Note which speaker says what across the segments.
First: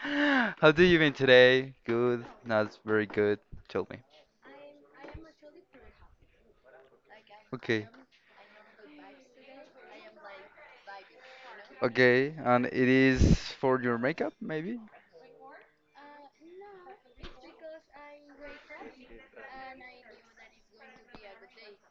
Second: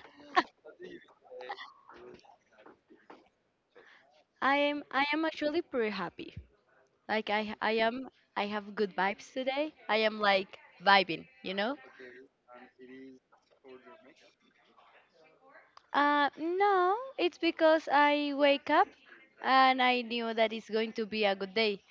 Speaker 1: How do you been today? Good, not very good. Tell me.
Speaker 2: I am actually pretty happy. Like I I
Speaker 1: Okay.
Speaker 2: am I have good vibes today. I am like vibing, you know?
Speaker 1: Okay, and it is for your makeup, maybe?
Speaker 2: No, it's because I wake up and I knew that it's going to be a good day.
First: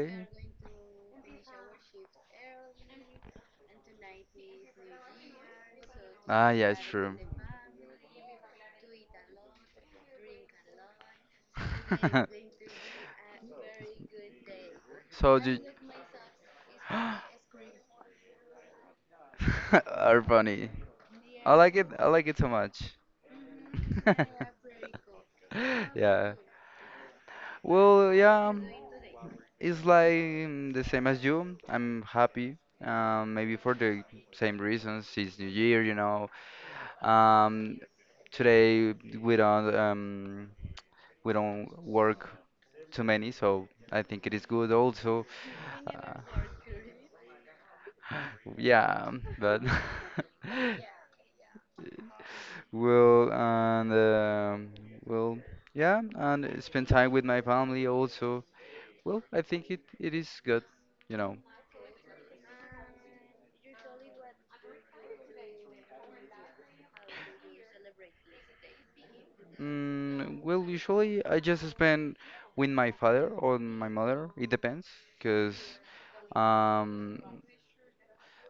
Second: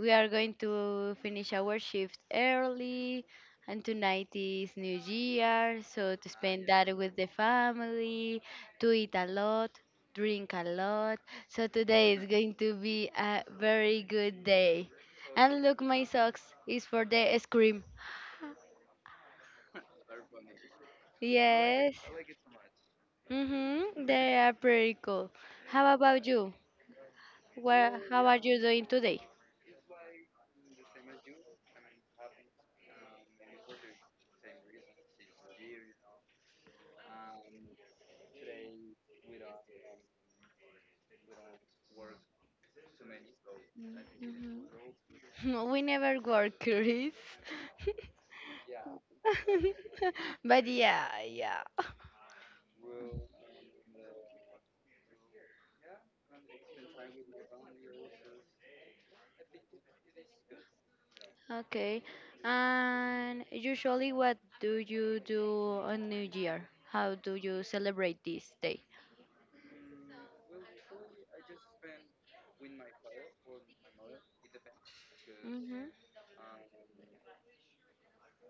Speaker 2: We are going to finish our shift early, and tonight is New Year, so to
Speaker 1: Ah,
Speaker 2: spend
Speaker 1: yeah, it's
Speaker 2: that with
Speaker 1: true.
Speaker 2: the family, to eat a lot, drink a lot. So today is going to be a very good day.
Speaker 1: So do
Speaker 2: And look, my socks is for
Speaker 1: are
Speaker 2: the scream. Cream.
Speaker 1: funny. I like it.
Speaker 2: Yes.
Speaker 1: I like it so much.
Speaker 2: Mhm. They are pretty cool. How about
Speaker 1: Yeah.
Speaker 2: you? Well,
Speaker 1: Well,
Speaker 2: how are
Speaker 1: yeah,
Speaker 2: you doing today?
Speaker 1: it's like the same as you. I'm happy, maybe for the same reasons. It's New Year. Um, Today we don't um, we don't work too many, so I think it is
Speaker 2: Mhm.
Speaker 1: good also.
Speaker 2: We never
Speaker 1: Uh,
Speaker 2: work, Chris.
Speaker 1: yeah, but
Speaker 2: But yeah, yeah.
Speaker 1: well, and well, yeah, and spend time with my family also. Well, I think it is good, you know.
Speaker 2: Okay. And usually, what do you do on New Year? How do you celebrate this day?
Speaker 1: Well, usually I just spend with my father or my mother. It depends, because
Speaker 2: Mhm.
Speaker 1: um,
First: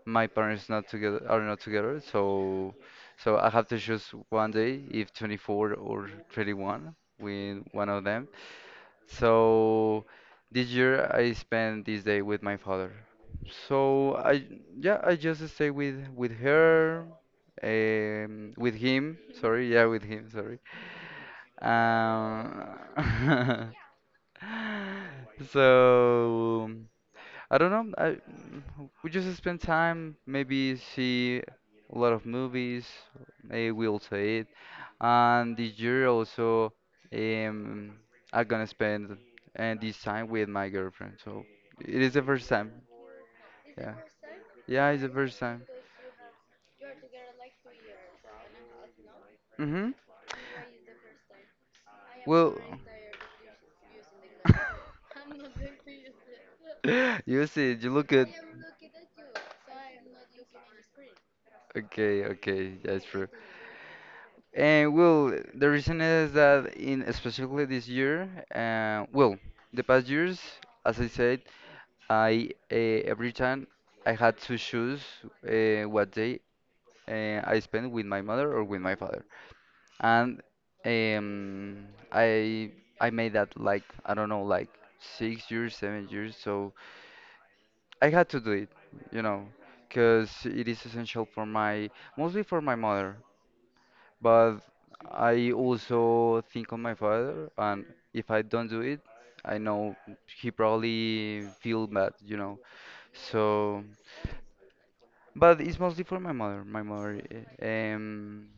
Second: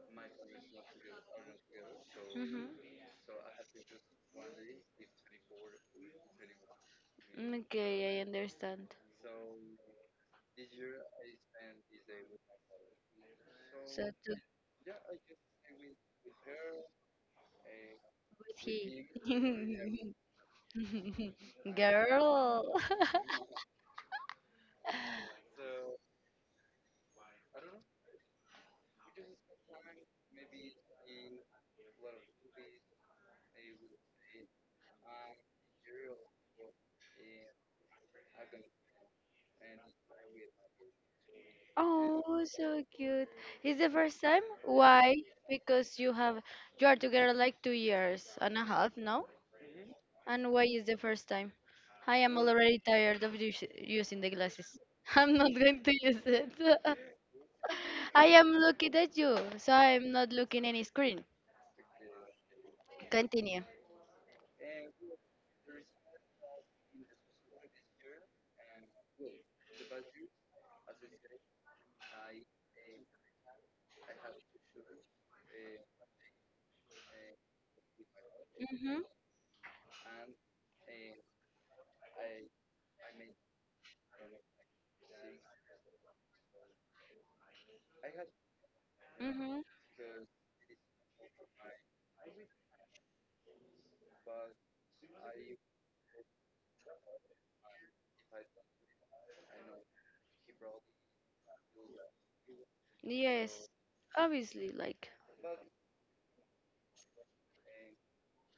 Speaker 1: my parents not together are not together,
Speaker 2: Mhm.
Speaker 1: so I have to choose one day, if 24 or 31, with one of
Speaker 2: Okay, I
Speaker 1: them.
Speaker 2: understand.
Speaker 1: So this year I spent this day with my father.
Speaker 2: So
Speaker 1: So I, yeah, I just stay with her,
Speaker 2: with
Speaker 1: with
Speaker 2: he.
Speaker 1: him. Sorry, yeah, with him. Sorry.
Speaker 2: Girl.
Speaker 1: Um, so I don't know. We just spend time, maybe see a lot of movies. Maybe we also eat. And this year also, um, I'm gonna spend and this time with my girlfriend. So it is the
Speaker 2: Oh,
Speaker 1: first time.
Speaker 2: so cute. It's the
Speaker 1: Yeah,
Speaker 2: first time?
Speaker 1: yeah, it's the
Speaker 2: Why?
Speaker 1: first time.
Speaker 2: Because, you are together like 2 years and a half, no?
Speaker 1: Mm-hmm.
Speaker 2: And why is the first time? I am
Speaker 1: Well,
Speaker 2: already tired of us using the glasses. I'm not going to use it.
Speaker 1: you see, you look
Speaker 2: I
Speaker 1: at.
Speaker 2: am looking at you, so I'm not looking any screen.
Speaker 1: Okay, okay, that's true.
Speaker 2: Continue.
Speaker 1: And well, the reason is that in especially this year, well, the past years, as I said, I every time I had to choose what day, I spend with my mother or with my
Speaker 2: Mhm.
Speaker 1: father, and um, I I made that like I don't know like 6 years, 7 years, so I had to do it, you know,
Speaker 2: Mhm.
Speaker 1: because it is essential for my mostly for my mother. But I also think on my father, and if I don't do it, I know he probably feel bad.
Speaker 2: Yes,
Speaker 1: So,
Speaker 2: obviously, like.
Speaker 1: but it's mostly for my mother. My mother, eh, um,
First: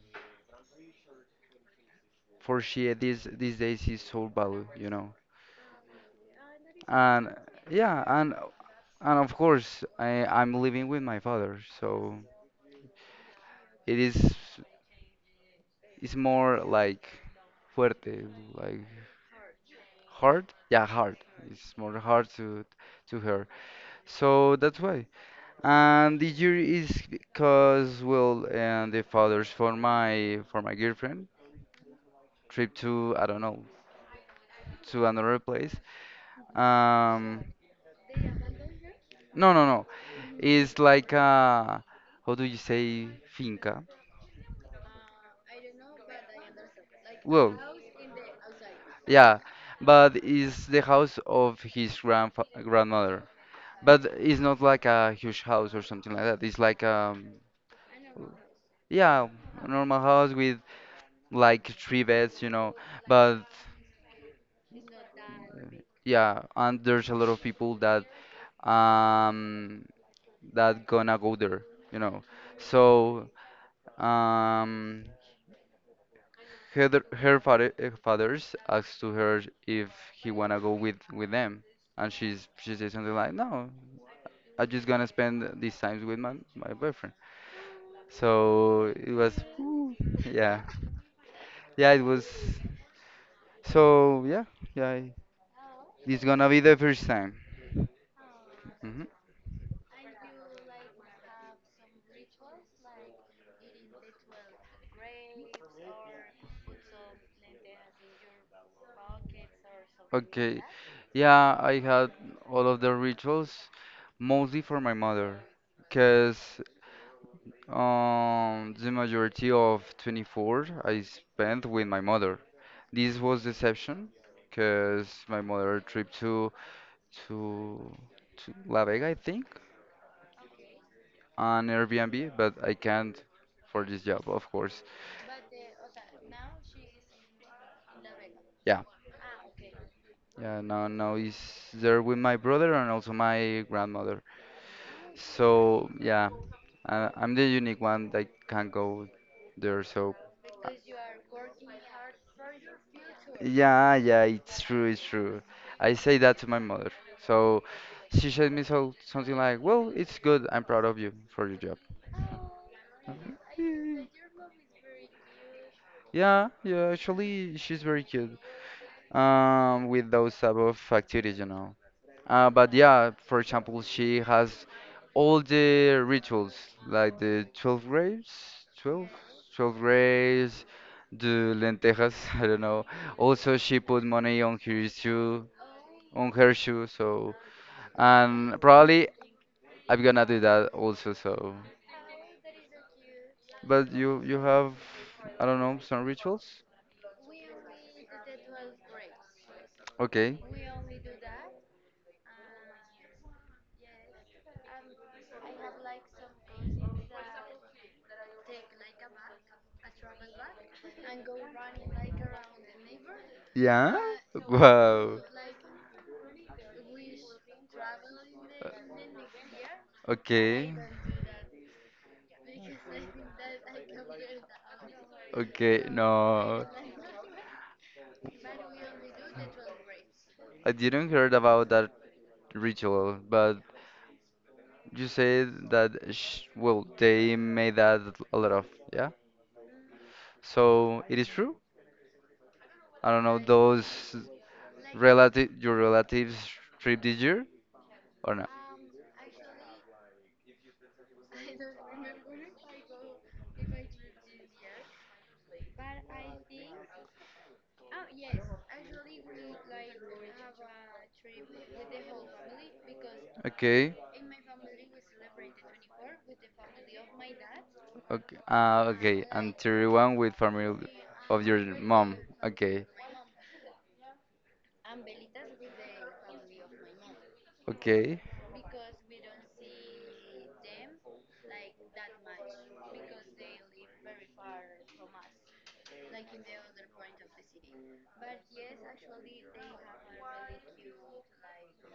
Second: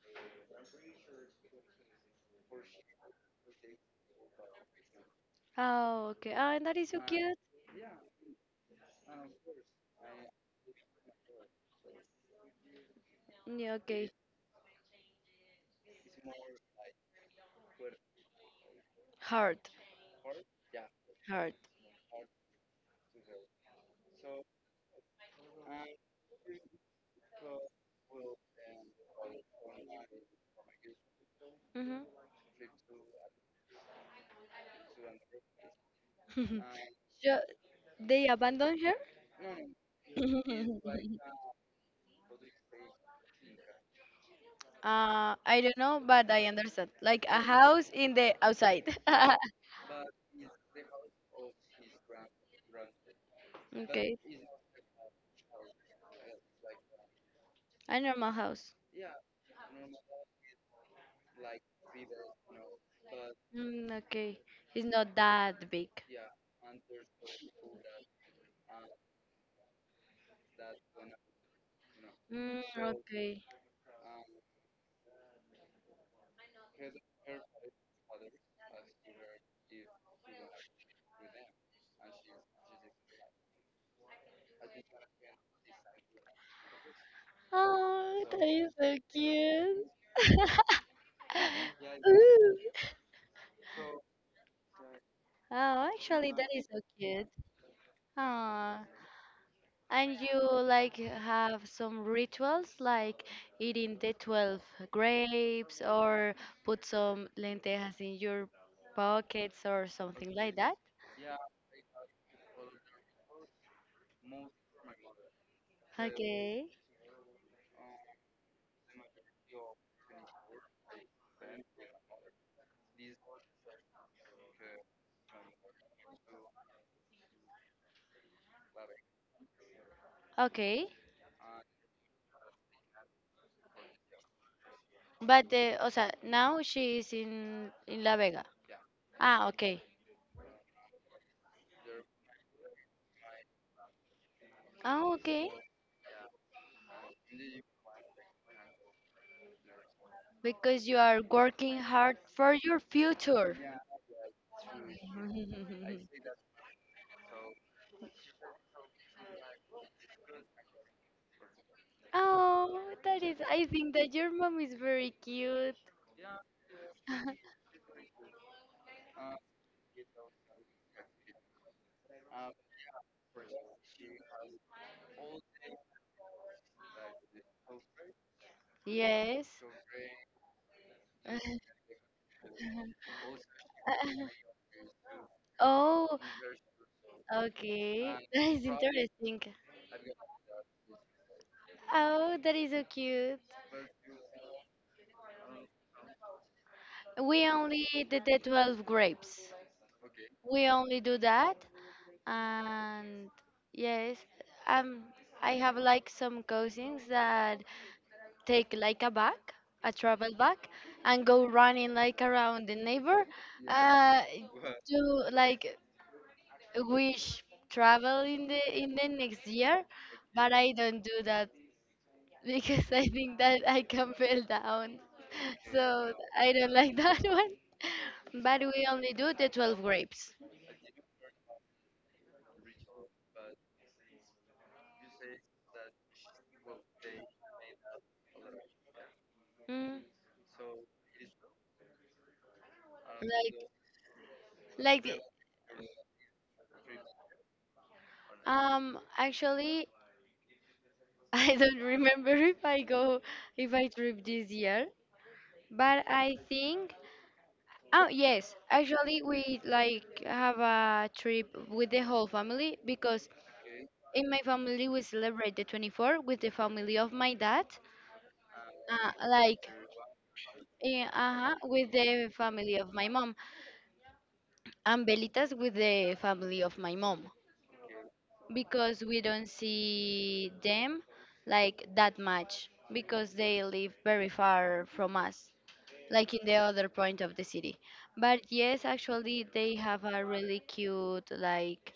Speaker 1: for she these days is so valued.
Speaker 2: Oh, okay. Ah, and that is so
Speaker 1: And
Speaker 2: cute.
Speaker 1: yeah, and of course I'm living with my father, so
Speaker 2: Yeah,
Speaker 1: it
Speaker 2: okay.
Speaker 1: is it's more like fuerte, like
Speaker 2: Heart.
Speaker 1: hard. Yeah, hard.
Speaker 2: Heart.
Speaker 1: It's more hard to her. So that's why. And the year is because well, and the fathers for my girlfriend
Speaker 2: Mhm.
Speaker 1: trip to I don't know to another place. Um,
Speaker 2: They abandon her?
Speaker 1: no, no, no. It's like how do you say finca?
Speaker 2: I don't know, but I understand. Like a
Speaker 1: Well,
Speaker 2: house in the outside.
Speaker 1: yeah, but it's the house of his grandfa grandmother. But
Speaker 2: Okay.
Speaker 1: it's not like a huge house or something like that. It's like
Speaker 2: A normal house.
Speaker 1: yeah, a normal house with like three beds. But
Speaker 2: Mm, okay. It's not that big.
Speaker 1: yeah, and there's a lot of people um that gonna go there, you know.
Speaker 2: Mm,
Speaker 1: So
Speaker 2: okay.
Speaker 1: um her fathers asked to her if he wanna go with them, and she says something like, "No, I'm just gonna spend these times with my boyfriend."
Speaker 2: Oh, that is
Speaker 1: So
Speaker 2: so
Speaker 1: it was,
Speaker 2: cute.
Speaker 1: ooh, yeah, yeah, it was.
Speaker 2: Ooh.
Speaker 1: So yeah, yeah,
Speaker 2: Oh,
Speaker 1: it's
Speaker 2: actually, that
Speaker 1: gonna be
Speaker 2: is
Speaker 1: the
Speaker 2: so
Speaker 1: first
Speaker 2: cute.
Speaker 1: time.
Speaker 2: Ah.
Speaker 1: Mm-hmm.
Speaker 2: And you like have some rituals like eating the 12 grapes or put some lentejas in your pockets or something like
Speaker 1: Okay.
Speaker 2: that?
Speaker 1: Yeah, I had all of the rituals mostly for my mother because
Speaker 2: Okay.
Speaker 1: the majority of 24 I spent with my mother. This was the exception because my mother tripped to to La Vega, I think,
Speaker 2: Okay.
Speaker 1: on Airbnb, but I can't for this job, of course.
Speaker 2: But o sea, now she is in La Vega.
Speaker 1: Yeah,
Speaker 2: Ah, okay.
Speaker 1: yeah. Now he's there with my brother and also my grandmother.
Speaker 2: Ah, okay.
Speaker 1: So yeah, I'm the unique one that can go there. So uh,
Speaker 2: Because you are working hard for your future.
Speaker 1: yeah, yeah, it's true, it's true. I say that to my mother. So she said me so something like, "Well, it's good. I'm proud of you for your job."
Speaker 2: Oh, that
Speaker 1: I'm
Speaker 2: is I think
Speaker 1: like,
Speaker 2: that your mom is very cute.
Speaker 1: yeah, yeah. Actually, she's very cute. With those type of activities. But yeah, for example, she has all the rituals, like the 12 grapes, twelve,
Speaker 2: Yes.
Speaker 1: twelve grapes, the lentejas, I don't know. Also, she put money on her shoe,
Speaker 2: Oh,
Speaker 1: on her shoe, so,
Speaker 2: okay. That
Speaker 1: and
Speaker 2: is
Speaker 1: probably
Speaker 2: interesting.
Speaker 1: I'm gonna do that also, so.
Speaker 2: Oh, that is so cute.
Speaker 1: But you have, I don't know, some rituals?
Speaker 2: We only did the 12 grapes.
Speaker 1: Okay.
Speaker 2: We only do that. And yes, um, I have like some cousins that take like a bag, a travel bag, and go running like around the neighbor
Speaker 1: Yeah?
Speaker 2: uh, to
Speaker 1: Wow.
Speaker 2: like wish travel in the next year. But I
Speaker 1: Okay.
Speaker 2: don't do that because I think that I can fell down.
Speaker 1: Okay.
Speaker 2: So I
Speaker 1: No,
Speaker 2: don't like that one. But we only do the 12 grapes.
Speaker 1: I didn't heard about that ritual, but you said that sh well, they made that a lot of, yeah?
Speaker 2: Mm,
Speaker 1: So it is true? I don't know,
Speaker 2: like,
Speaker 1: those
Speaker 2: like, the-
Speaker 1: relative your relatives trip this year or not?
Speaker 2: actually, I don't remember if I go, if I trip this year. But I think, oh yes, actually we like have a trip with the whole family because
Speaker 1: Okay,
Speaker 2: in my family we celebrate the 24 with the family of my dad.
Speaker 1: okay, okay, and
Speaker 2: Like
Speaker 1: 31 with family
Speaker 2: uh
Speaker 1: of
Speaker 2: huh,
Speaker 1: your
Speaker 2: with
Speaker 1: mom.
Speaker 2: the family
Speaker 1: Okay,
Speaker 2: of my mom, and Belitas with the family of my mom,
Speaker 1: okay.
Speaker 2: because we don't see them like that much because they live very far from us, like in the other point of the city. But yes, actually, they have a really cute, like,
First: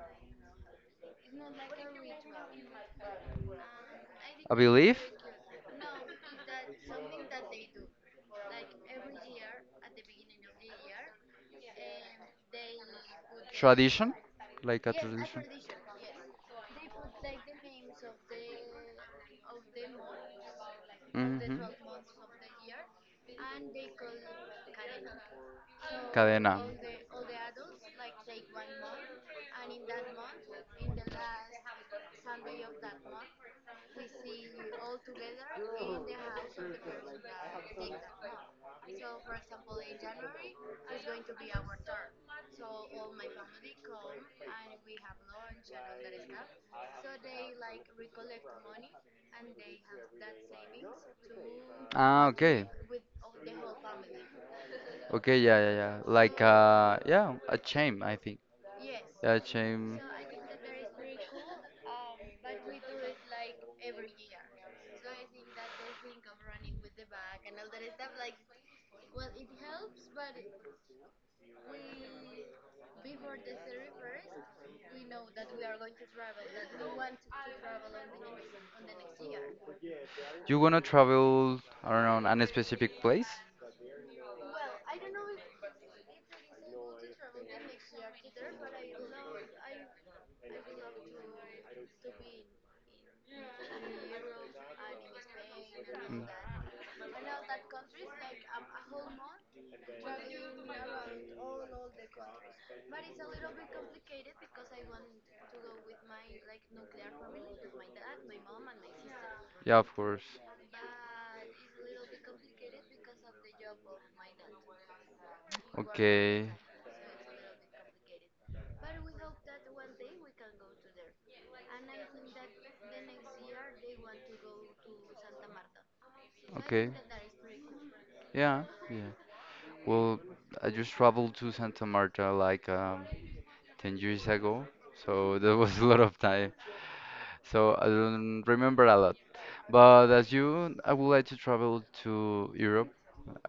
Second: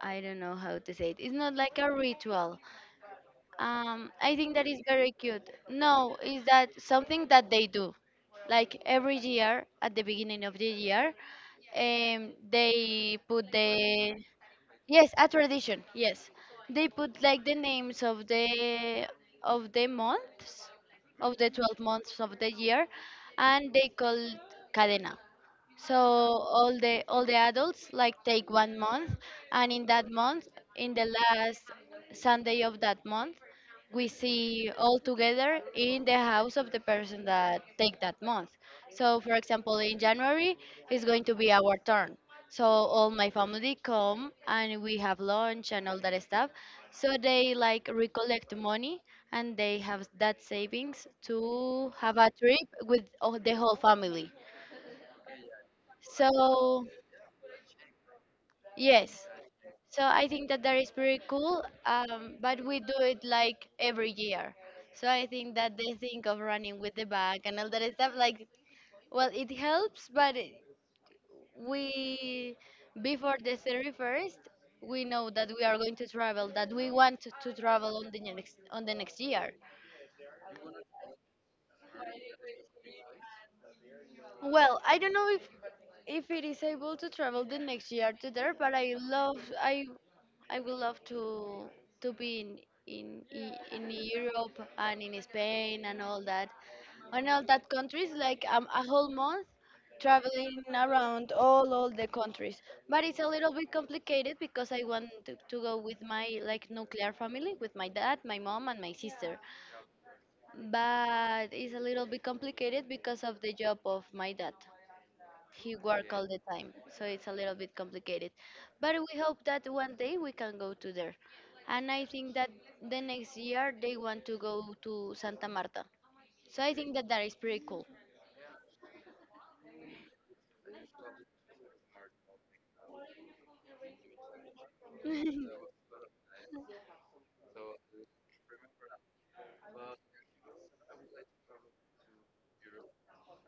Speaker 2: I don't know how to say it. It's not like a ritual, I think
Speaker 1: A
Speaker 2: that is
Speaker 1: belief,
Speaker 2: very cute. No, is that something that they do? Like every year, at the beginning of the year, they put
Speaker 1: tradition,
Speaker 2: the
Speaker 1: like a.
Speaker 2: yes,
Speaker 1: Tr.
Speaker 2: a tradition. Yes, they put like the names of the months, of the
Speaker 1: Mhm.
Speaker 2: 12 months of the year, and they call cadena. So
Speaker 1: Cadena.
Speaker 2: all the adults like take one month, and in that month, in the last Sunday of that month, we see all together in the house of the person that take that month. So for example, in January is going to be our turn. So all my family come and we have lunch and all that stuff. So they like recollect money and they have that savings to have
Speaker 1: Ah,
Speaker 2: a
Speaker 1: okay.
Speaker 2: trip with the whole family.
Speaker 1: Okay, yeah, yeah, yeah. Like,
Speaker 2: So
Speaker 1: yeah, a chain, I think.
Speaker 2: yes.
Speaker 1: Yeah, a chain.
Speaker 2: So I think that that is pretty cool, but we do it like every year. So I think that they think of running with the bag and all that stuff. Like, well, it helps, but we, before the 31st, we know that we are going to travel, that we want to travel on the next year.
Speaker 1: You wanna travel around a specific place?
Speaker 2: Well, I don't know if it is able to travel the next year to there, but I would love to be in Europe and in Spain and all that countries like a whole month traveling around all the countries, but it's a little bit complicated because I want to go with my like nuclear family, with my dad, my mom and my sister,
Speaker 1: Yeah, of course.
Speaker 2: but it's a little bit complicated because of the job of my dad. He work all the
Speaker 1: Okay.
Speaker 2: time, so it's a little bit complicated, but we hope that one day we can go to there. And I think that the next year they want to go to Santa Marta, so I
Speaker 1: Okay.
Speaker 2: think that that is pretty cool.
Speaker 1: Yeah. Yeah. Well, I just traveled to Santa Marta like 10 years ago, so that was a lot of time. So I don't remember a lot. But as you, I would like to travel to Europe.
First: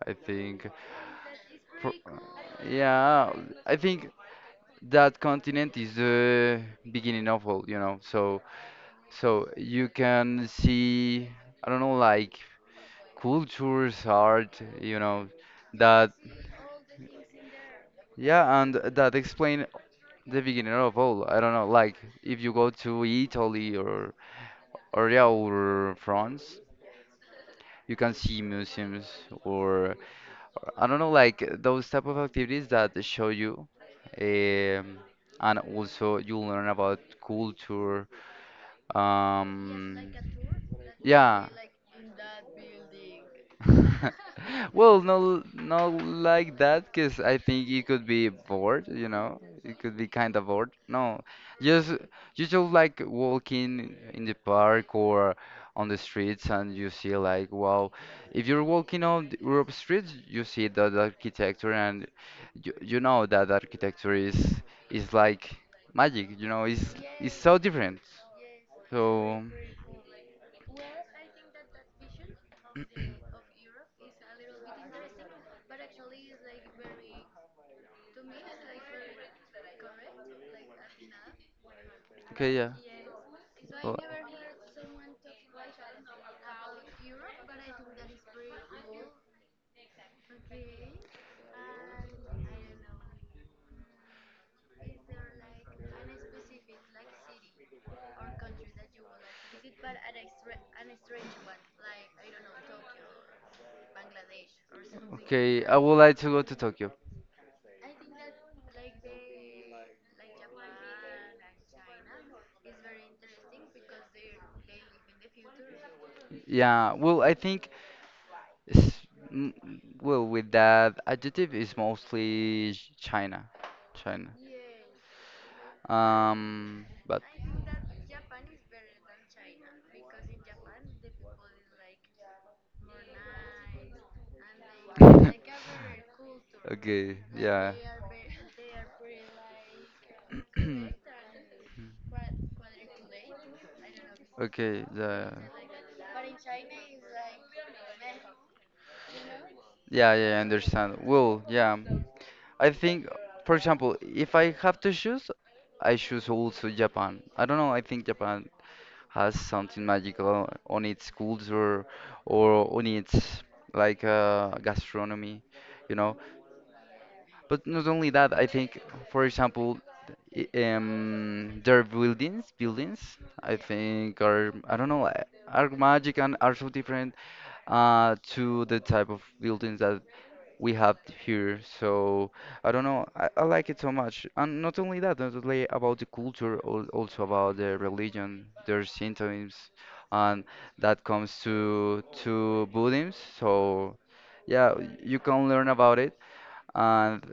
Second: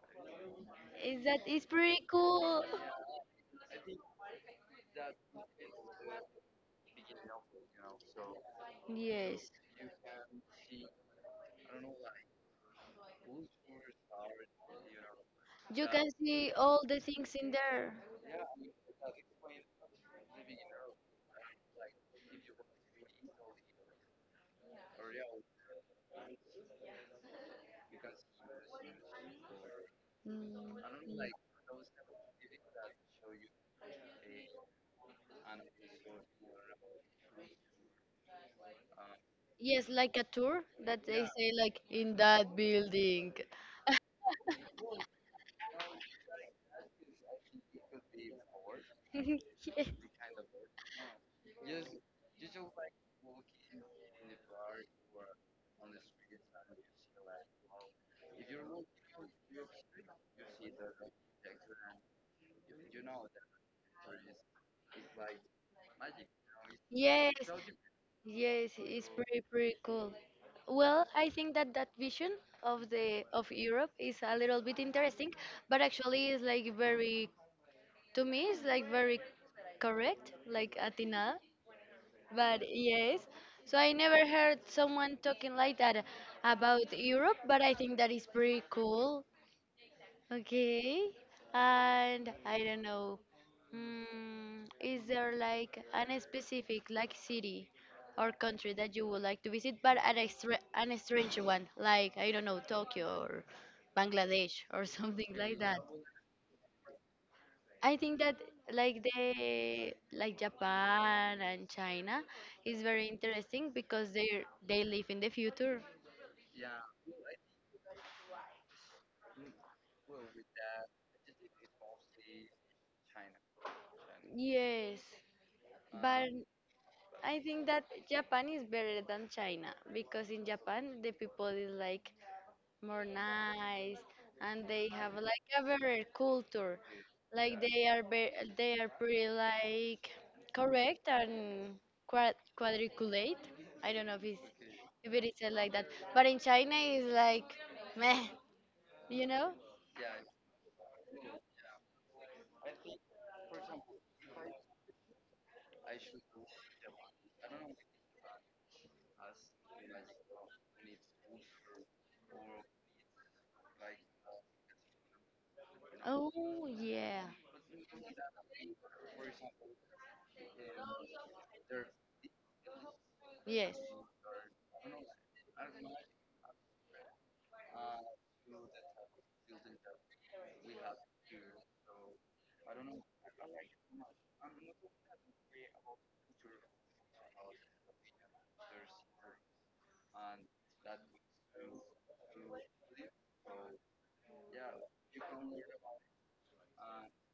Speaker 1: I think
Speaker 2: Is that it's
Speaker 1: Pro-
Speaker 2: pretty cool.
Speaker 1: yeah, I think that continent is the beginning of all. So
Speaker 2: Yes,
Speaker 1: you can see, I don't know, like cultures, art,
Speaker 2: you can
Speaker 1: that,
Speaker 2: see all the things in there.
Speaker 1: yeah, and that explain the beginning of all. I don't know, like if you go to Italy or, or France, you can see museums or, I don't know,
Speaker 2: Mm,
Speaker 1: like those type of activities that show you. Um, and also you learn about culture.
Speaker 2: yes,
Speaker 1: Um,
Speaker 2: like a tour that they
Speaker 1: yeah.
Speaker 2: say like in that building.
Speaker 1: Well, no, no, like that, because I think it could be bored, you know, it could be kind of bored. No, just you just like walking in the park or on the streets, and you see like, wow, if you're walking on the Europe streets, you see that architecture, and you know that architecture is like magic, it's
Speaker 2: yes
Speaker 1: it's
Speaker 2: Yes.
Speaker 1: so different.
Speaker 2: Yes, it's pretty
Speaker 1: So,
Speaker 2: pretty cool. Well, I think that that vision of the of Europe is a little bit interesting, but actually is like very, to me it's like very correct, like Athena.
Speaker 1: okay,
Speaker 2: But
Speaker 1: yeah.
Speaker 2: yes, so I
Speaker 1: Well,
Speaker 2: never heard someone talking like that about Europe, but I think that is pretty cool. Okay, and I don't know. Mm, is there like an specific like city or country that you would like to visit, but an extra an strange one, like I don't know, Tokyo or Bangladesh or something like
Speaker 1: okay, I
Speaker 2: that?
Speaker 1: would like to go to Tokyo.
Speaker 2: I think that like Japan and China is very interesting because they live in the future.
Speaker 1: Yeah, well, I think, it's, mm, well, with that adjective is mostly China.
Speaker 2: Yes, but
Speaker 1: But.
Speaker 2: I think that Japan is better than China because in Japan the people is like more nice and they have like a better culture.
Speaker 1: Okay,
Speaker 2: Like
Speaker 1: yeah.
Speaker 2: they are be they are pretty like correct and quadriculate. I don't know if it's
Speaker 1: Okay,
Speaker 2: if it is
Speaker 1: the
Speaker 2: said like that, but in China is like meh, you know?
Speaker 1: yeah, yeah, I understand. Well, yeah. I think, for example, if I have to choose, I choose also Japan. I don't know, I think Japan has something magical on its culture or on its like gastronomy, you know.
Speaker 2: Oh yeah,
Speaker 1: But not only that, I think, for example, their buildings, I
Speaker 2: yes,
Speaker 1: think are, I don't know, are magic and are so different to the type of buildings that we have here. So I don't know, I like it so much. And not only that, not only about the culture, also about the religion, their symptoms, and that comes to Buddhism. So yeah, you can learn about it. And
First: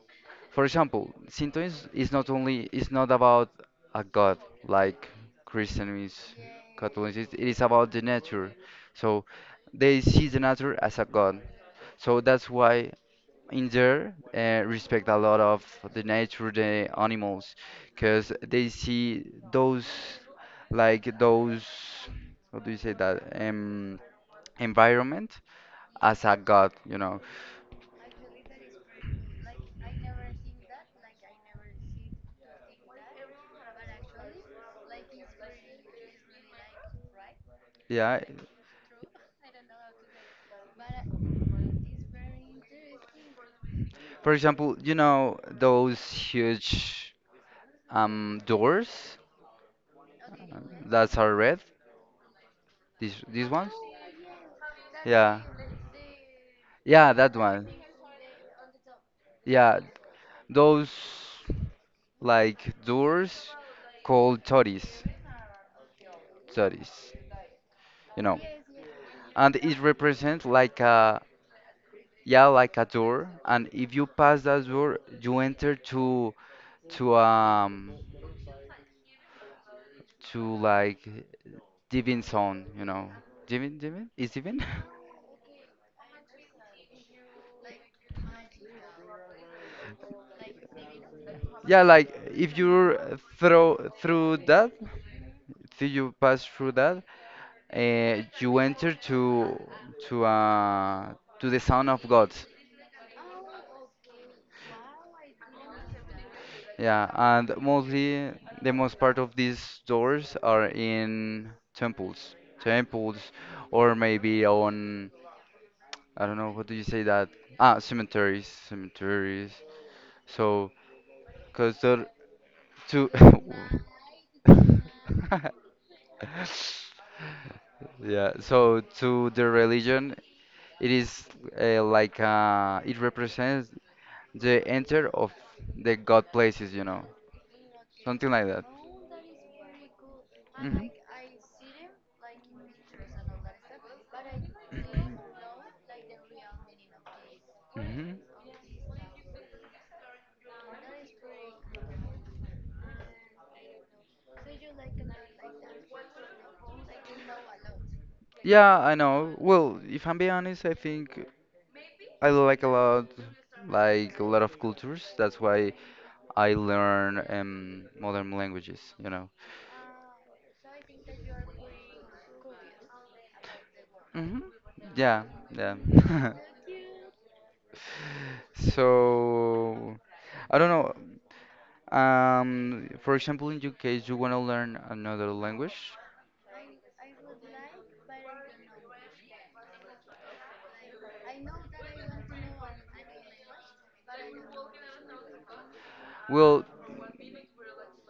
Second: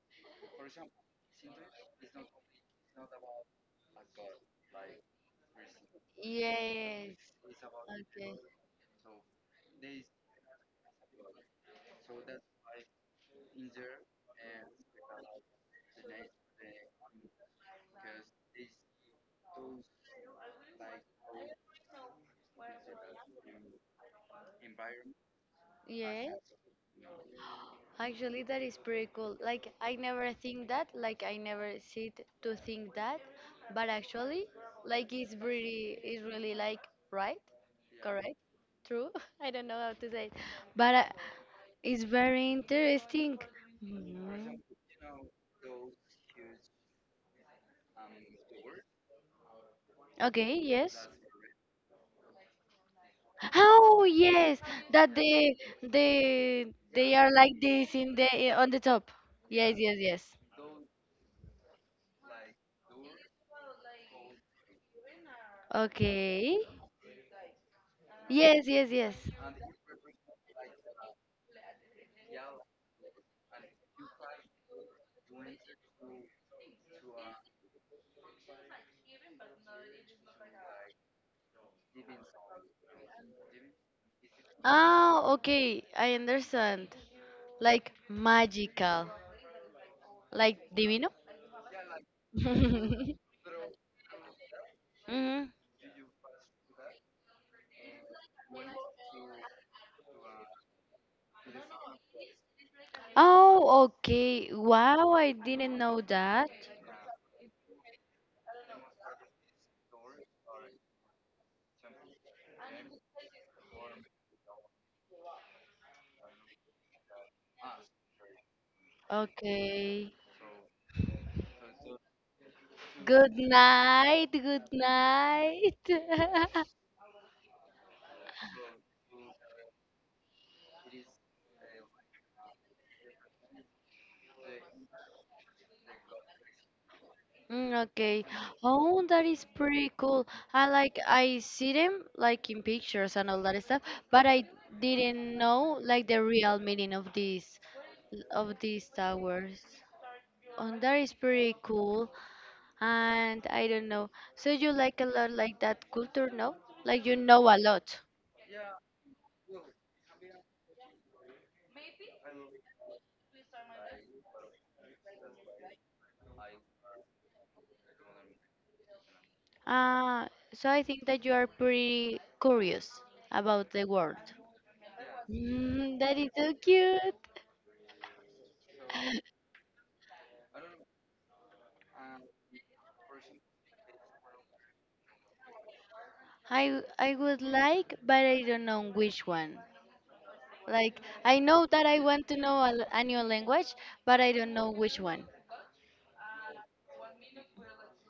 Speaker 1: for example, Shintoism is not about a god like Christian is
Speaker 2: yes,
Speaker 1: Catholicism. It is about the
Speaker 2: okay,
Speaker 1: nature. So they see the nature as a god. So that's why in there respect a lot of the nature, the animals, because they see those those how do you say that environment as a
Speaker 2: yes.
Speaker 1: god?
Speaker 2: Actually, that is pretty cool. Like, I never think that, like, I never sit to think that, but actually, like, it's really like right,
Speaker 1: Yeah.
Speaker 2: correct, true. I don't know how to say it, but it's very interesting.
Speaker 1: For
Speaker 2: Mm.
Speaker 1: example, you know those huge doors uh,
Speaker 2: Okay, yes.
Speaker 1: that are red. These ones.
Speaker 2: Oh, yes, that
Speaker 1: Yeah.
Speaker 2: they,
Speaker 1: Yeah,
Speaker 2: they are
Speaker 1: that
Speaker 2: like
Speaker 1: one.
Speaker 2: this in the on the top. Yes,
Speaker 1: Yeah,
Speaker 2: yes, yes.
Speaker 1: those like doors called toris.
Speaker 2: Okay.
Speaker 1: Toris. You know,
Speaker 2: Yes, yes, yes.
Speaker 1: and it represents like a yeah like a door, and if you pass that door, you enter to to um to like divin zone. Divin, divin is divin.
Speaker 2: Oh, okay, I understand. Like magical, like divino.
Speaker 1: Yeah, like if you throw through that
Speaker 2: Mhm.
Speaker 1: if you pass through that, you enter to uh to the son of god.
Speaker 2: Oh, okay. Wow, I didn't know that.
Speaker 1: Yeah, and mostly the most part of these doors are in temples, or maybe on, I don't know, what do you say that? Ah, cemeteries.
Speaker 2: Okay.
Speaker 1: So, because to,
Speaker 2: Good night. Good night.
Speaker 1: yeah, so to the religion, it is like it represents the enter of the God places,
Speaker 2: Mm, okay.
Speaker 1: something like that.
Speaker 2: Oh, that is pretty cool. I
Speaker 1: Hmm.
Speaker 2: like I see them like in pictures and all that stuff, but I didn't know like the real meaning
Speaker 1: Hmm.
Speaker 2: of these towers. And that is pretty cool. And I don't know. So you like a lot like that culture, no? Like you know a lot.
Speaker 1: Yeah, I know. Well, if I'm being honest, I think I like a lot of cultures. That's why I learn modern languages.
Speaker 2: Ah, so I think that you are pretty curious about the world.
Speaker 1: Hmm. Yeah, yeah.
Speaker 2: Mm, that is so cute.
Speaker 1: So, I don't know. For example, in your case, you want to learn another language.
Speaker 2: I would like, but I don't know which one. Like I know that I want to know a, a new language, but I don't know which one.
Speaker 1: Well,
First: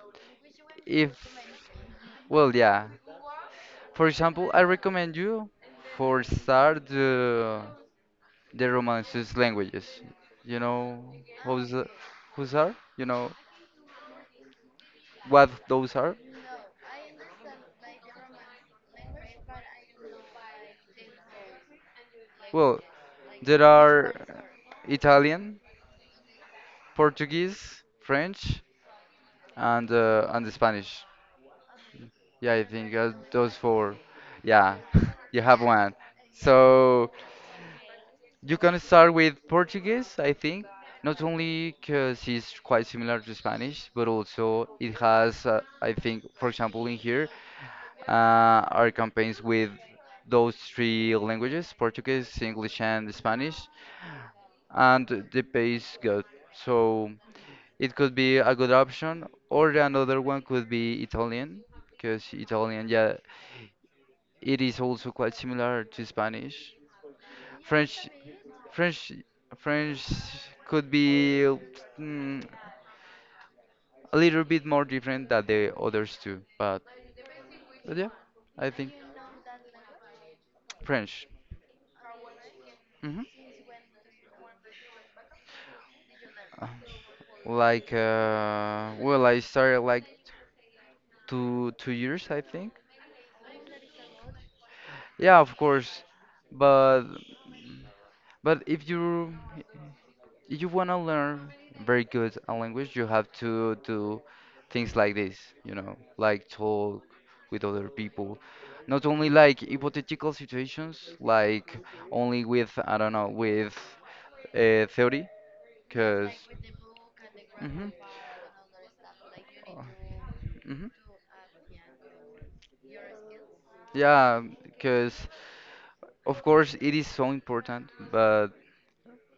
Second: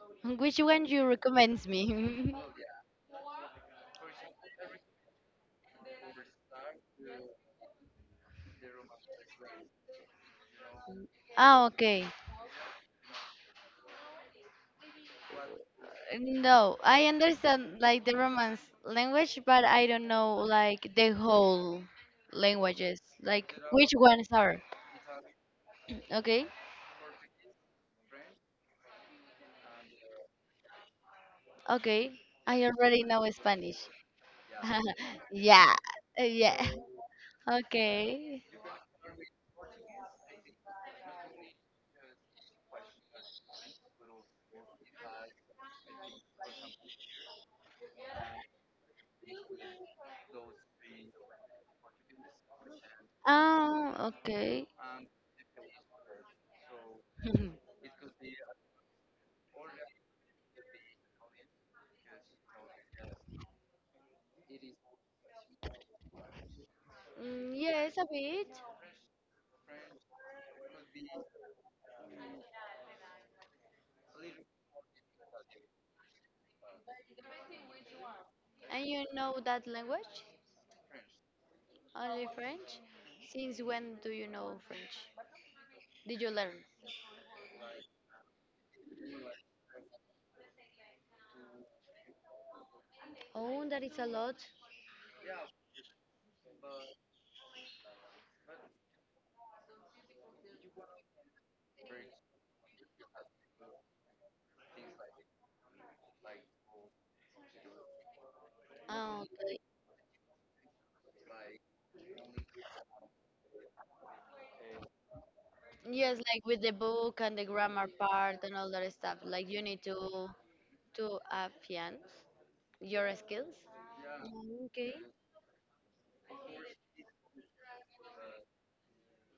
Speaker 2: Which one you
Speaker 1: if,
Speaker 2: recommends me?
Speaker 1: well, yeah. For example, I recommend you for start the romances languages. You know
Speaker 2: Ah,
Speaker 1: who's
Speaker 2: okay.
Speaker 1: whose are? You know what those are?
Speaker 2: No, I understand like the Romance language, but I don't know like the whole
Speaker 1: Well,
Speaker 2: languages, like
Speaker 1: there
Speaker 2: which
Speaker 1: are
Speaker 2: ones are.
Speaker 1: Italian,
Speaker 2: Okay,
Speaker 1: Portuguese, French, and Spanish.
Speaker 2: okay.
Speaker 1: Yeah, I
Speaker 2: I
Speaker 1: think
Speaker 2: already know
Speaker 1: those
Speaker 2: Spanish.
Speaker 1: four. Yeah, you have
Speaker 2: Yeah,
Speaker 1: one.
Speaker 2: yeah.
Speaker 1: So
Speaker 2: Okay.
Speaker 1: you can start with Portuguese, I think. Not only because it's quite similar to Spanish, but also it has, I think, for example, in here, our campaigns with those three languages Portuguese, English, and Spanish,
Speaker 2: Okay.
Speaker 1: and the pay is good. So it could be a good option, or another one could be Italian, because Italian, yeah, it is also quite similar to Spanish.
Speaker 2: Mm, yes,
Speaker 1: French,
Speaker 2: a bit.
Speaker 1: French, French could be mm, a little bit more different than the others too, but yeah, I
Speaker 2: And
Speaker 1: think
Speaker 2: you know that language?
Speaker 1: French.
Speaker 2: Only French?
Speaker 1: hmm
Speaker 2: Since when do you know French? Did you learn?
Speaker 1: Like, well, I started like two years, I think.
Speaker 2: Oh, that is a lot.
Speaker 1: Yeah, of course. But but if you wanna learn very good a language, you have to do things like this, like talk with other people. Not
Speaker 2: Oh,
Speaker 1: only like hypothetical situations, like only with I don't know with theory,
Speaker 2: yes,
Speaker 1: because.
Speaker 2: like with the book and the grammar
Speaker 1: hmm
Speaker 2: part and all that stuff. Like you need
Speaker 1: hmm
Speaker 2: to advance your skills.
Speaker 1: Yeah,
Speaker 2: Oh, okay.
Speaker 1: because of course, it is so important, but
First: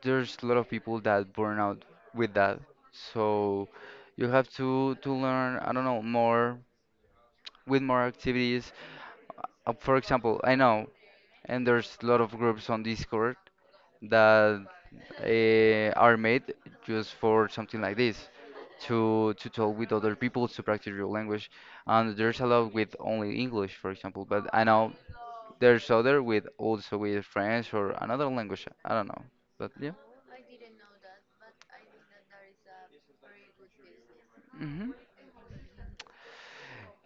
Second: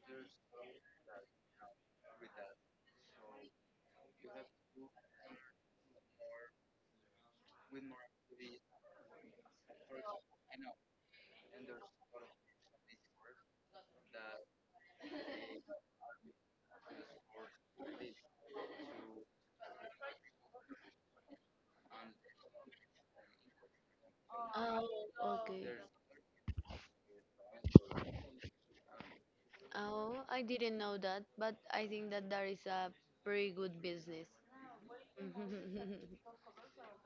Speaker 1: there's a lot of people that burn out with that. So you have to learn, I don't know, more with more activities. For example, I know, and there's a lot of groups on Discord that are made just for something like this, to talk with other people to practice your language. And there's a lot with only English, for example. But I know.
Speaker 2: Oh, okay.
Speaker 1: There's other with also with French or another language. I don't know, but yeah.
Speaker 2: Oh, I didn't know that, but I think that that is a pretty good business.
Speaker 1: Mm-hmm.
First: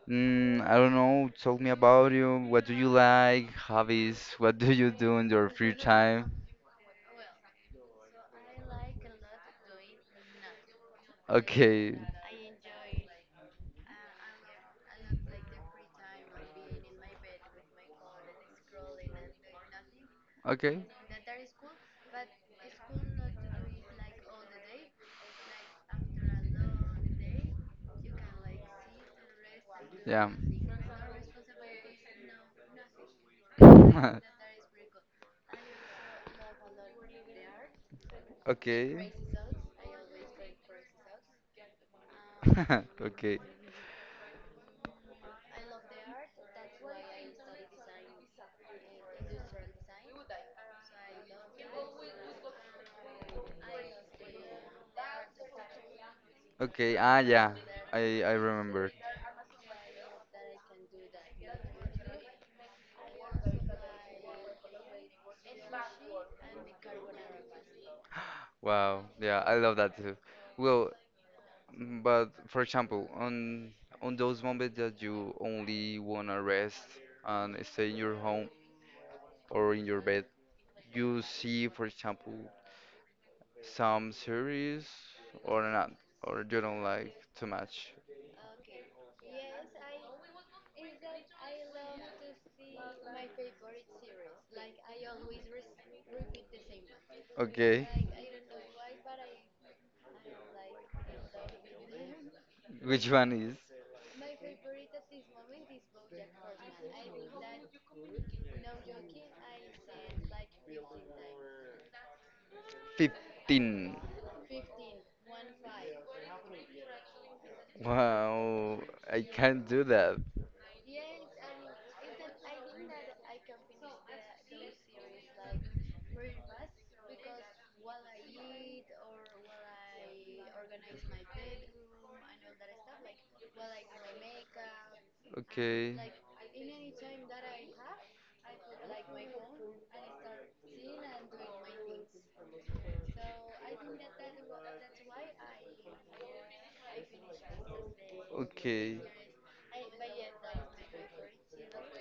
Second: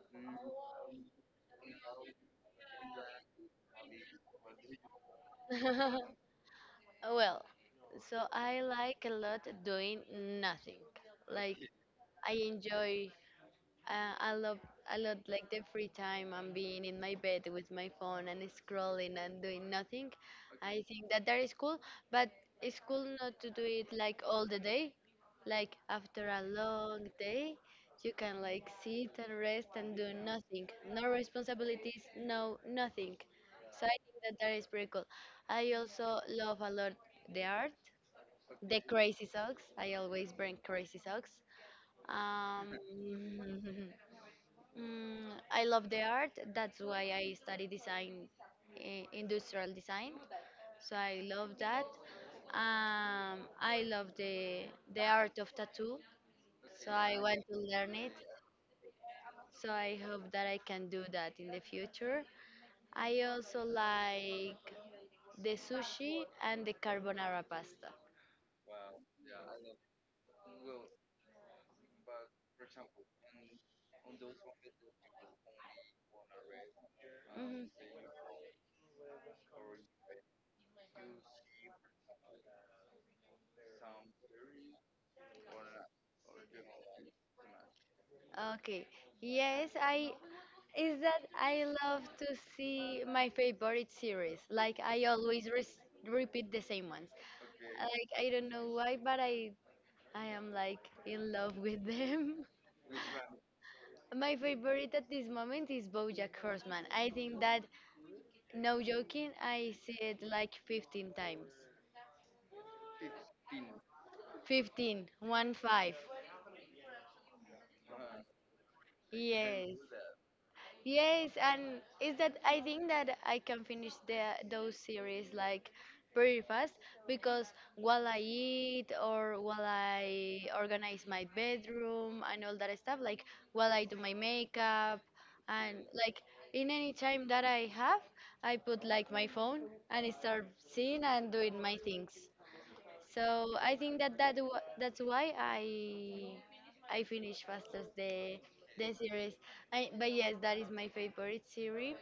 Speaker 1: I don't know. Tell me about you. What do you like? Hobbies? What do you do in your free time?
Speaker 2: Well, so I like a lot doing nothing. Like
Speaker 1: Okay.
Speaker 2: I enjoy, uh, I love, I love like the free time and being in my bed with my phone and scrolling and doing nothing.
Speaker 1: Okay.
Speaker 2: I think that that is cool, but it's cool not to do it like all the day. Like after a long day, you can like sit and rest and do
Speaker 1: Yeah.
Speaker 2: nothing, no responsibilities, no nothing. So I think that that is pretty cool. I also love a lot the art, the
Speaker 1: Okay.
Speaker 2: crazy socks. I always bring crazy socks. Um,
Speaker 1: Okay.
Speaker 2: mm, I love the art. That's why I study design, industrial design, so I love that. I love the art of tattoo. So
Speaker 1: Okay, ah,
Speaker 2: I want
Speaker 1: yeah,
Speaker 2: to learn it.
Speaker 1: I remember.
Speaker 2: So I hope that I can do that in the future. I also like the sushi and the carbonara pasta.
Speaker 1: Wow, yeah, I love that too. Well, but for example, on those moments that you only wanna rest and
Speaker 2: Mhm.
Speaker 1: stay in your home or in your bed, you see, for example, some series or not, or you don't like too much.
Speaker 2: Okay. Yes, I is that I love to see my favorite series. Like I always re repeat the same ones.
Speaker 1: Okay,
Speaker 2: Like I don't know why, but I am like in love with them.
Speaker 1: which one is
Speaker 2: My favorite at this moment is BoJack Horseman. I think that, no joking, I see it like 15 times.
Speaker 1: 15?
Speaker 2: 15, 1 5.
Speaker 1: Wow, I can't
Speaker 2: Yes.
Speaker 1: do that.
Speaker 2: Yes, and is that I think that I can finish the those series like pretty fast because while I eat or while I organize my bedroom and all that stuff, like while I do my makeup and
Speaker 1: Okay,
Speaker 2: like in any time that I have, I put like my phone and start seeing and doing my things. So I think that that's why I finished fastest the
Speaker 1: okay,
Speaker 2: series. I, but yes, that is my favorite series.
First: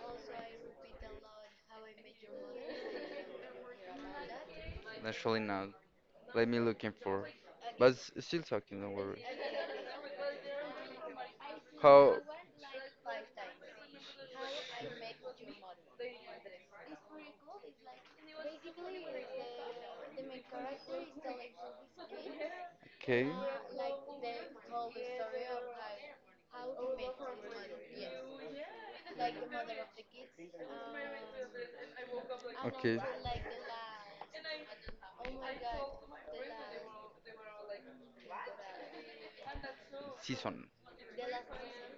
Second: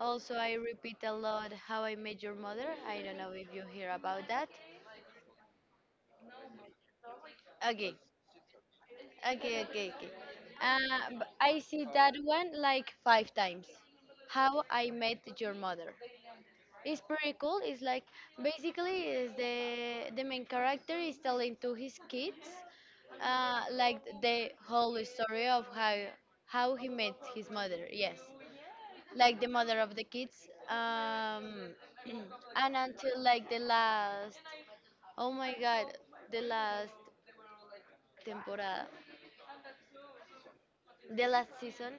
Speaker 2: Also, I repeat a lot How I Met Your Mother. I don't know if you hear about that.
Speaker 1: naturally not. Let me looking for. But
Speaker 2: Okay,
Speaker 1: still talking, don't worry.
Speaker 2: okay. I see that
Speaker 1: How?
Speaker 2: one like 5 times. How I Met Your Mother. It's pretty cool. It's like basically is the main character is telling to his kids
Speaker 1: Okay,
Speaker 2: like the whole story of how he met his mother. Yes, like the mother of the kids. Um, and
Speaker 1: okay.
Speaker 2: until like the last oh my god the last temporada
Speaker 1: Season.
Speaker 2: the last season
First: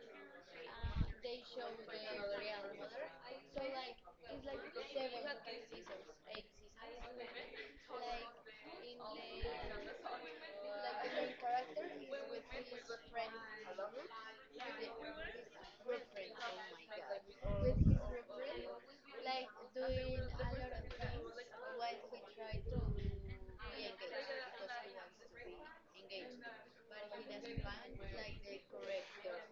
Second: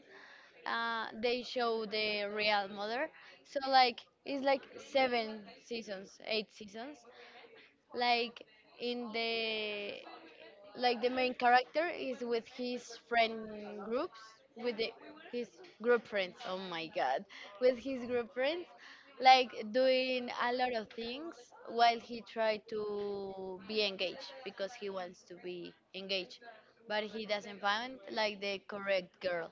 Speaker 2: they show the real mother, so like it's like 7 seasons, 8 seasons, like in the like the main character is with his friend groups with the, his group friends oh my god with his group friends, like doing a lot of things while he tried to be engaged because he wants to be engaged but he doesn't find like the correct girl,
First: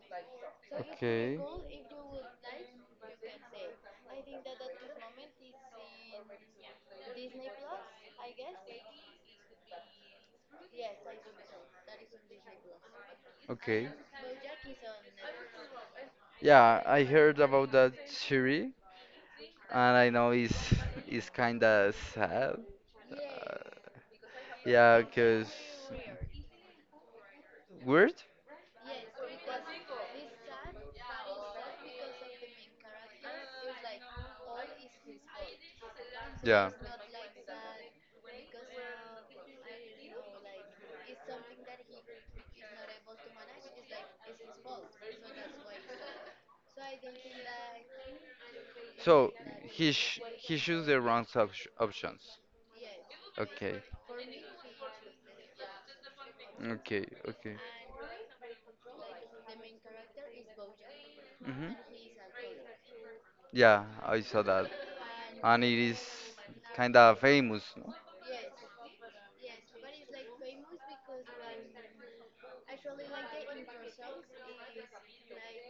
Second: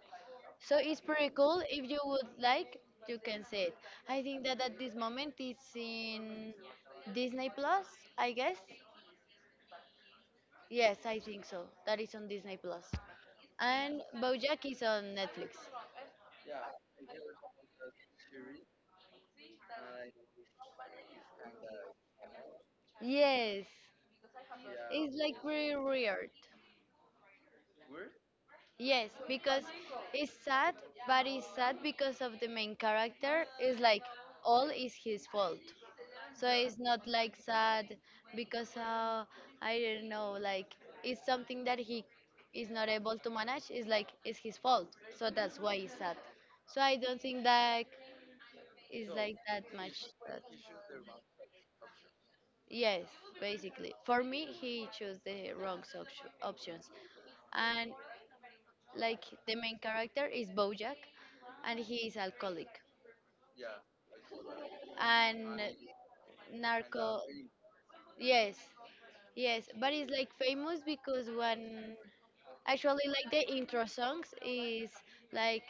Speaker 2: so it's pretty
Speaker 1: Okay.
Speaker 2: cool. If you would like, you can see it. I think that at this moment it's in Disney Plus, I guess. Yes, I think so. That is on Disney Plus.
Speaker 1: Okay.
Speaker 2: And BoJack is on Netflix.
Speaker 1: Yeah, I heard about that Shiri, and I know it's kinda sad.
Speaker 2: Yes.
Speaker 1: Yeah,
Speaker 2: It's like
Speaker 1: cause
Speaker 2: pretty weird.
Speaker 1: weird.
Speaker 2: Yes, because it's sad, but it's sad because of the main character. It's like all is his fault. So
Speaker 1: Yeah.
Speaker 2: it's not like sad because I don't know, like it's something that he is not able to manage. It's like it's his fault. So that's why it's sad. So I don't think that is
Speaker 1: So
Speaker 2: like that
Speaker 1: he
Speaker 2: much.
Speaker 1: sh
Speaker 2: Sad.
Speaker 1: he chose the wrong op options.
Speaker 2: Yes,
Speaker 1: Okay.
Speaker 2: basically. For me, he chose the wrong option, options.
Speaker 1: Okay. Okay.
Speaker 2: And like the main character is Bojack,
Speaker 1: Mhm.
Speaker 2: and he is alcoholic
Speaker 1: Yeah, I saw that.
Speaker 2: and
Speaker 1: And it is kind of
Speaker 2: narco.
Speaker 1: famous, no?
Speaker 2: Yes, yes, but it's like famous because when actually like the intro songs is like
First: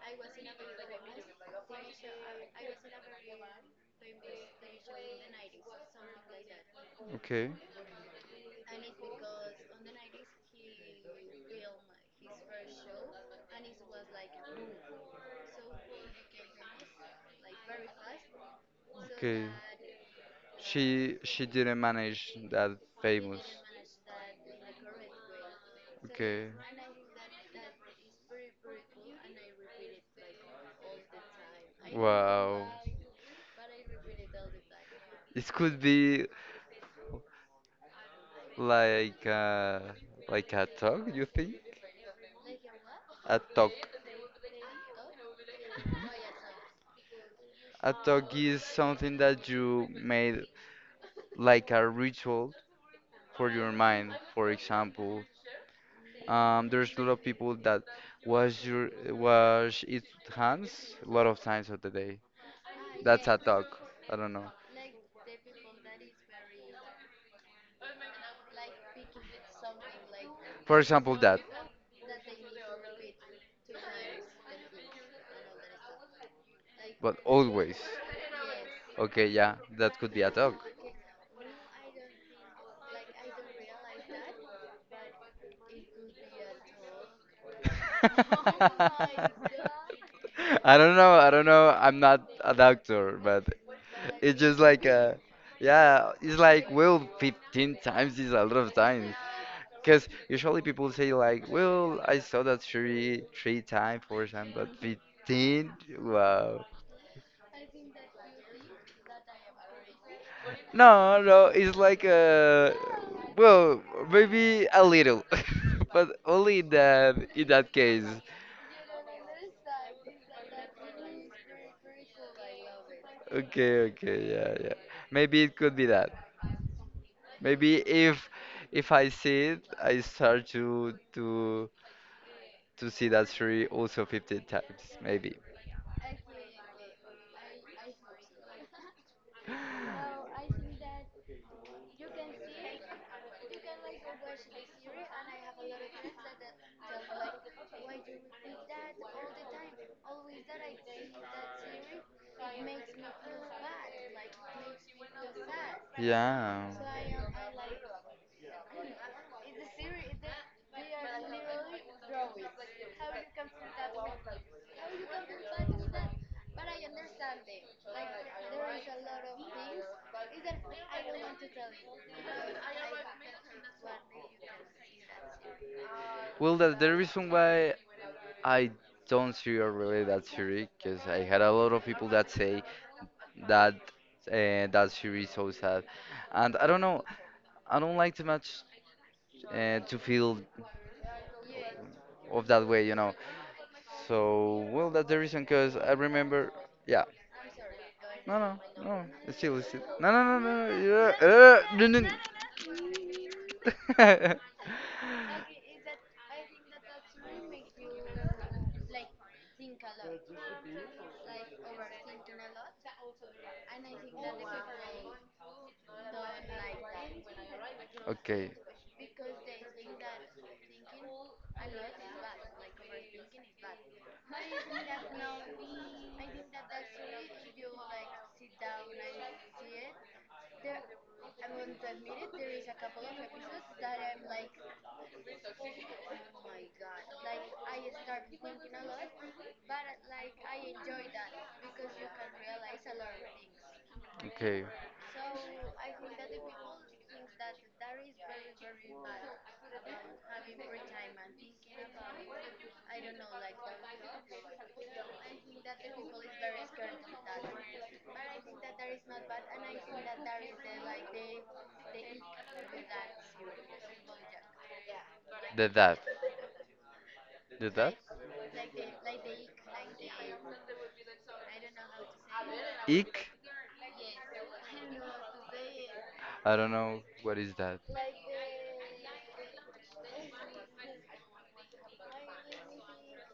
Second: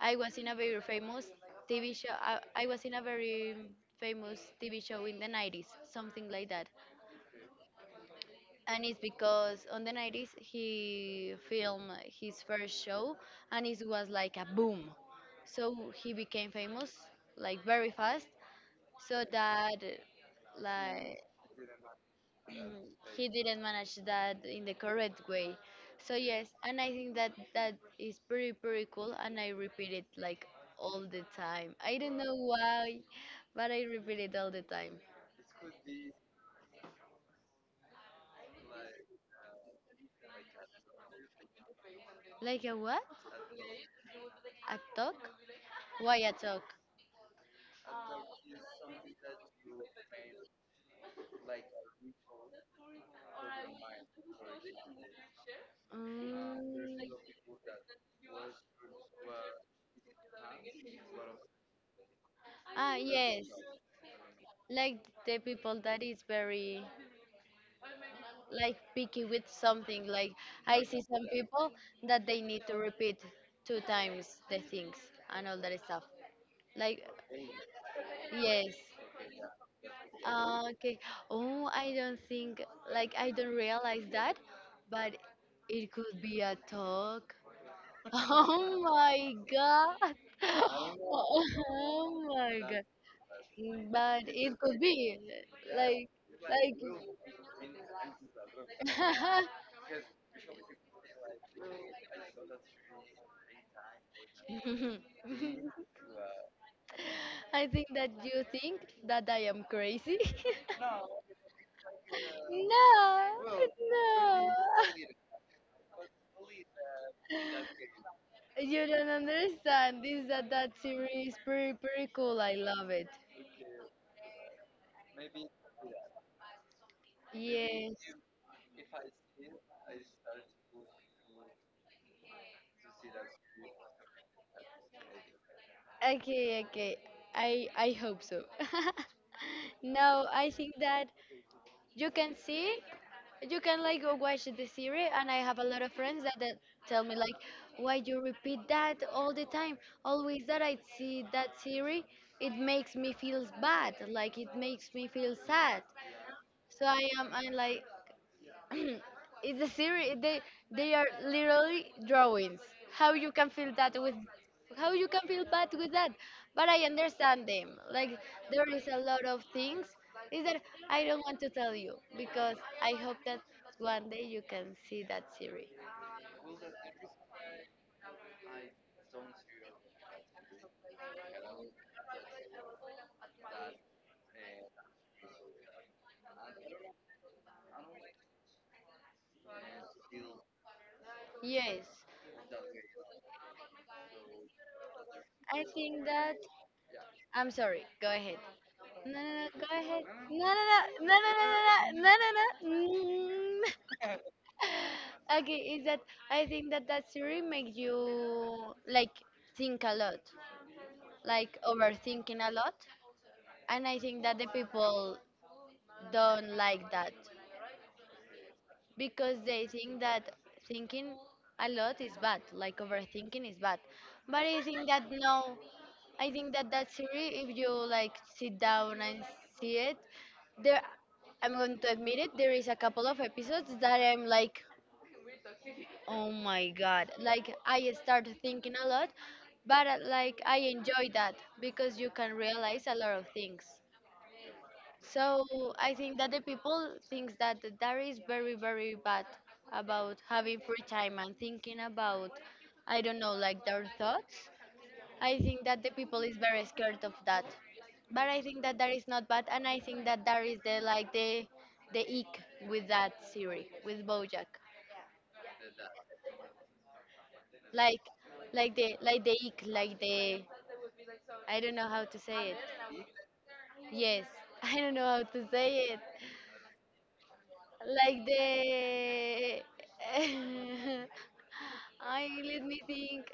Speaker 2: I was in a very famous TV show. I was in a very famous TV show in the 90s, something like that.
Speaker 1: Okay.
Speaker 2: And it's because on the 90s he filmed his first show and it was like a boom, so he became famous like very fast, so
Speaker 1: Okay.
Speaker 2: that
Speaker 1: She
Speaker 2: like
Speaker 1: she didn't manage that
Speaker 2: he
Speaker 1: famous.
Speaker 2: didn't manage that in the correct way. So yes,
Speaker 1: Okay.
Speaker 2: and I think that that is pretty pretty cool and I repeat it like all the time, I don't know
Speaker 1: Wow.
Speaker 2: why, but I repeat it all the time.
Speaker 1: It could be like like a talk, you think?
Speaker 2: Like a what?
Speaker 1: A talk.
Speaker 2: A talk? Why a talk?
Speaker 1: A talk is something that you made like a ritual for your mind. For example, there's a
Speaker 2: Mm,
Speaker 1: lot of people that wash its hands a lot of times of the day.
Speaker 2: ah,
Speaker 1: That's a
Speaker 2: yes.
Speaker 1: talk. I don't know.
Speaker 2: Like the people that is very like picky with something. Like
Speaker 1: For
Speaker 2: I see
Speaker 1: example,
Speaker 2: some
Speaker 1: that.
Speaker 2: people that they need to repeat 2 times the things and all that stuff. Like
Speaker 1: But always.
Speaker 2: yes.
Speaker 1: Okay, yeah, that could be a dog.
Speaker 2: Ah, okay. Oh, I don't think like I don't realize that, but it could be a talk. Oh my god.
Speaker 1: I don't know, I don't know. I'm not
Speaker 2: Oh
Speaker 1: a
Speaker 2: my god.
Speaker 1: doctor, but
Speaker 2: But
Speaker 1: it's
Speaker 2: it
Speaker 1: just
Speaker 2: could
Speaker 1: like
Speaker 2: be like
Speaker 1: yeah, it's like
Speaker 2: like
Speaker 1: well 15 times is a lot of times. Because usually people say like, well, I saw that three times, four times, but 15? Wow.
Speaker 2: I think that you think that I am crazy.
Speaker 1: No, no, it's like
Speaker 2: No,
Speaker 1: well,
Speaker 2: no.
Speaker 1: maybe a little, but only in that case.
Speaker 2: You don't understand. This that that series pretty pretty cool. I love it.
Speaker 1: Okay, okay, yeah, yeah. Maybe it could be that. Maybe
Speaker 2: Yes.
Speaker 1: if I see it, I start to see that story also 15 times, maybe.
Speaker 2: Okay, okay. I hope so. No, I think that you can see you can like go watch the series and I have a lot of friends that tell me like why you repeat that all the time. Always that I see that series, it makes me feel bad, like it makes me feel sad.
Speaker 1: Yeah.
Speaker 2: So I am I like it's a series. They are literally drawings. How you can feel that how you can feel bad with that? But I understand them. Like there is a lot of things. Is that I don't want to tell you because I hope that one day you can see that series.
Speaker 1: Well, that's the reason why I don't see it really that theory because I had a lot of people that say that that series is so sad, and I don't know. I don't like too much to feel
Speaker 2: Yes,
Speaker 1: of that way. So well, that's the reason.
Speaker 2: I
Speaker 1: Cause I
Speaker 2: think that.
Speaker 1: remember, yeah.
Speaker 2: I'm sorry. Go
Speaker 1: No,
Speaker 2: ahead.
Speaker 1: no, no.
Speaker 2: No no
Speaker 1: It's
Speaker 2: no.
Speaker 1: still,
Speaker 2: Go
Speaker 1: it's still.
Speaker 2: ahead.
Speaker 1: No, no, no,
Speaker 2: No no no no no
Speaker 1: no, no. Yeah,
Speaker 2: no no no no no. No. Mm.
Speaker 1: no,
Speaker 2: Okay, is that I think that that series makes you like think a
Speaker 1: no.
Speaker 2: lot, like overthinking a lot, and I think that the people don't like that
Speaker 1: Okay,
Speaker 2: because they think that thinking a lot is bad, like overthinking is bad. But I think that no, I think that that series, if you like sit down and see it, there, I'm going to admit it, there is a couple of episodes that I'm like oh my god. Like I started thinking a lot, but like I enjoy that because you can realize a lot of things.
Speaker 1: okay,
Speaker 2: So I think that the people thinks that that is very very bad about having free time and thinking about I don't know like their thoughts. I think that the people is very scared of that. But I think that that is not bad and I think that that is the ick with that series with Bojack.
Speaker 1: the that. Did that?
Speaker 2: like like the ick, like the I don't know how to
Speaker 1: I
Speaker 2: say
Speaker 1: don't know
Speaker 2: it. Yes, I don't know how to say it.
Speaker 1: what is that.
Speaker 2: Like the I let me think.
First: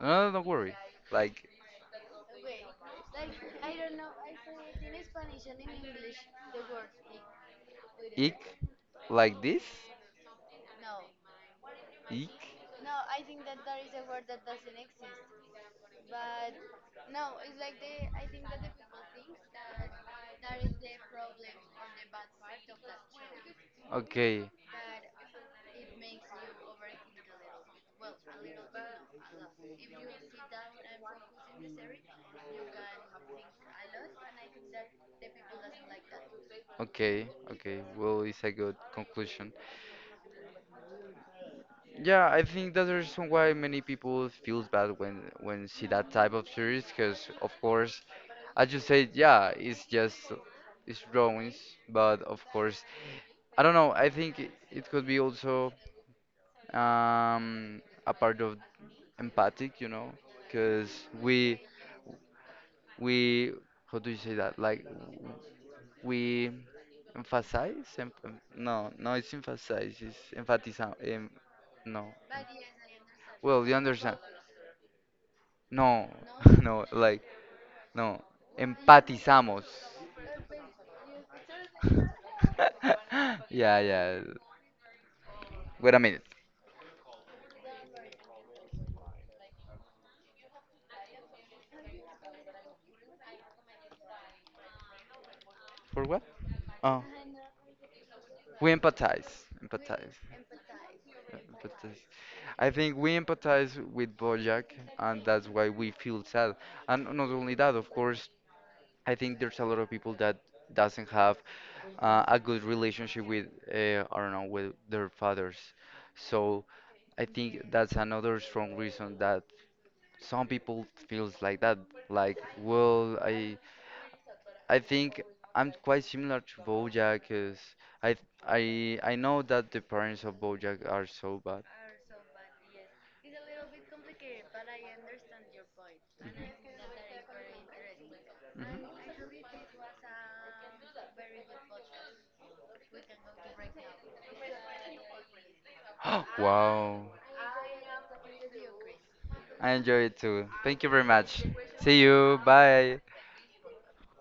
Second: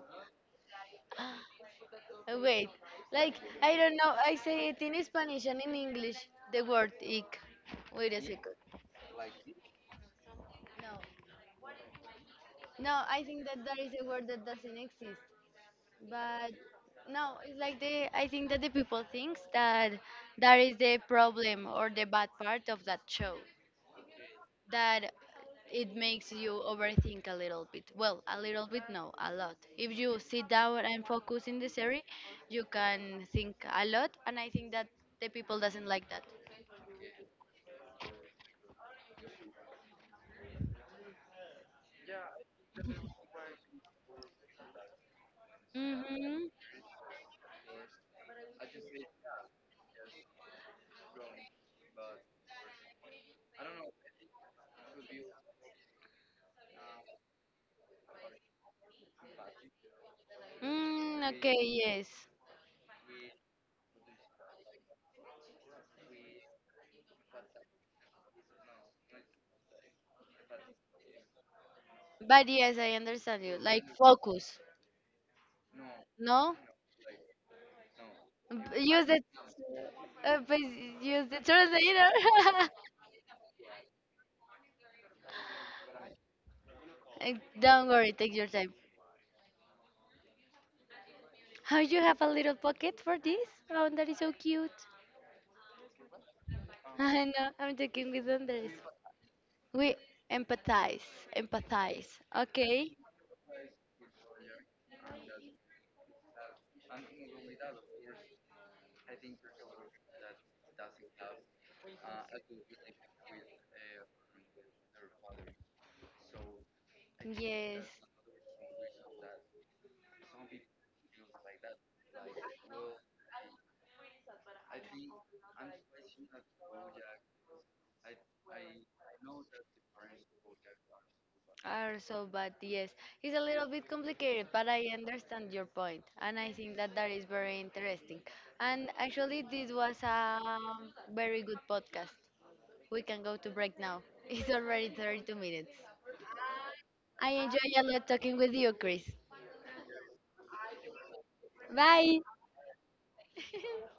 Speaker 1: No, no, don't worry. Like, like,
Speaker 2: Wait, like I don't know. I say it in Spanish and in English. The word ick. Wait a Yeah.
Speaker 1: ick?
Speaker 2: second.
Speaker 1: Like this? Ick?
Speaker 2: No, I think that that is a word that doesn't exist. But no, it's like the I think that the people thinks that that is the problem or the bad part of that show.
Speaker 1: Okay,
Speaker 2: That it makes you overthink a little bit. Well, a little bit no, a lot. If you sit down and focus in the series, you can think a lot and I think that the people doesn't like that.
Speaker 1: okay, okay. Well, it's a good conclusion. Yeah, I think that's the reason why many people feels bad when see that type of
Speaker 2: Mhm.
Speaker 1: series, because of course, as you said, yeah, it's just, it's drawings, but of course, I don't know. I think it could be also um, a part of empathic, because
Speaker 2: Mm,
Speaker 1: we
Speaker 2: okay, yes.
Speaker 1: we how do you say that? Like we emphasize, no, no, it's emphasize, no.
Speaker 2: But yes, I understand you.
Speaker 1: Well, you
Speaker 2: Like
Speaker 1: understand.
Speaker 2: focus.
Speaker 1: No,
Speaker 2: No?
Speaker 1: no, like, no.
Speaker 2: B- Use it.
Speaker 1: Empatizamos.
Speaker 2: But use the translator.
Speaker 1: Yeah, yeah. Wait a minute.
Speaker 2: Don't worry, take your time. How you have a little pocket for this? Oh, that is so cute.
Speaker 1: For what? Oh,
Speaker 2: I know, I'm talking with Andres.
Speaker 1: we empathize.
Speaker 2: We
Speaker 1: Empathize.
Speaker 2: empathize,
Speaker 1: Empathize.
Speaker 2: empathize.
Speaker 1: I
Speaker 2: Okay.
Speaker 1: think we empathize with Bojack, and that's why we feel sad. And not only that, of course, I think there's a lot of people that doesn't have a good relationship with, I don't know, with their fathers. So I think
Speaker 2: Yes,
Speaker 1: that's another strong reason that some people feels like that like well I think I'm quite similar to Bojack. Cause i I know that the parents of bojack are so bad.
Speaker 2: are so bad. Yes, it's a little bit complicated, but I understand your point, and I think that that is very interesting.
Speaker 1: Mhm.
Speaker 2: And actually, this was a very good podcast. We can go to break now. It's already 32 minutes.
Speaker 1: Wow.
Speaker 2: I enjoy a lot talking with you, Chris.
Speaker 1: I enjoy it too. Thank you very much. See
Speaker 2: Bye.
Speaker 1: you. Bye.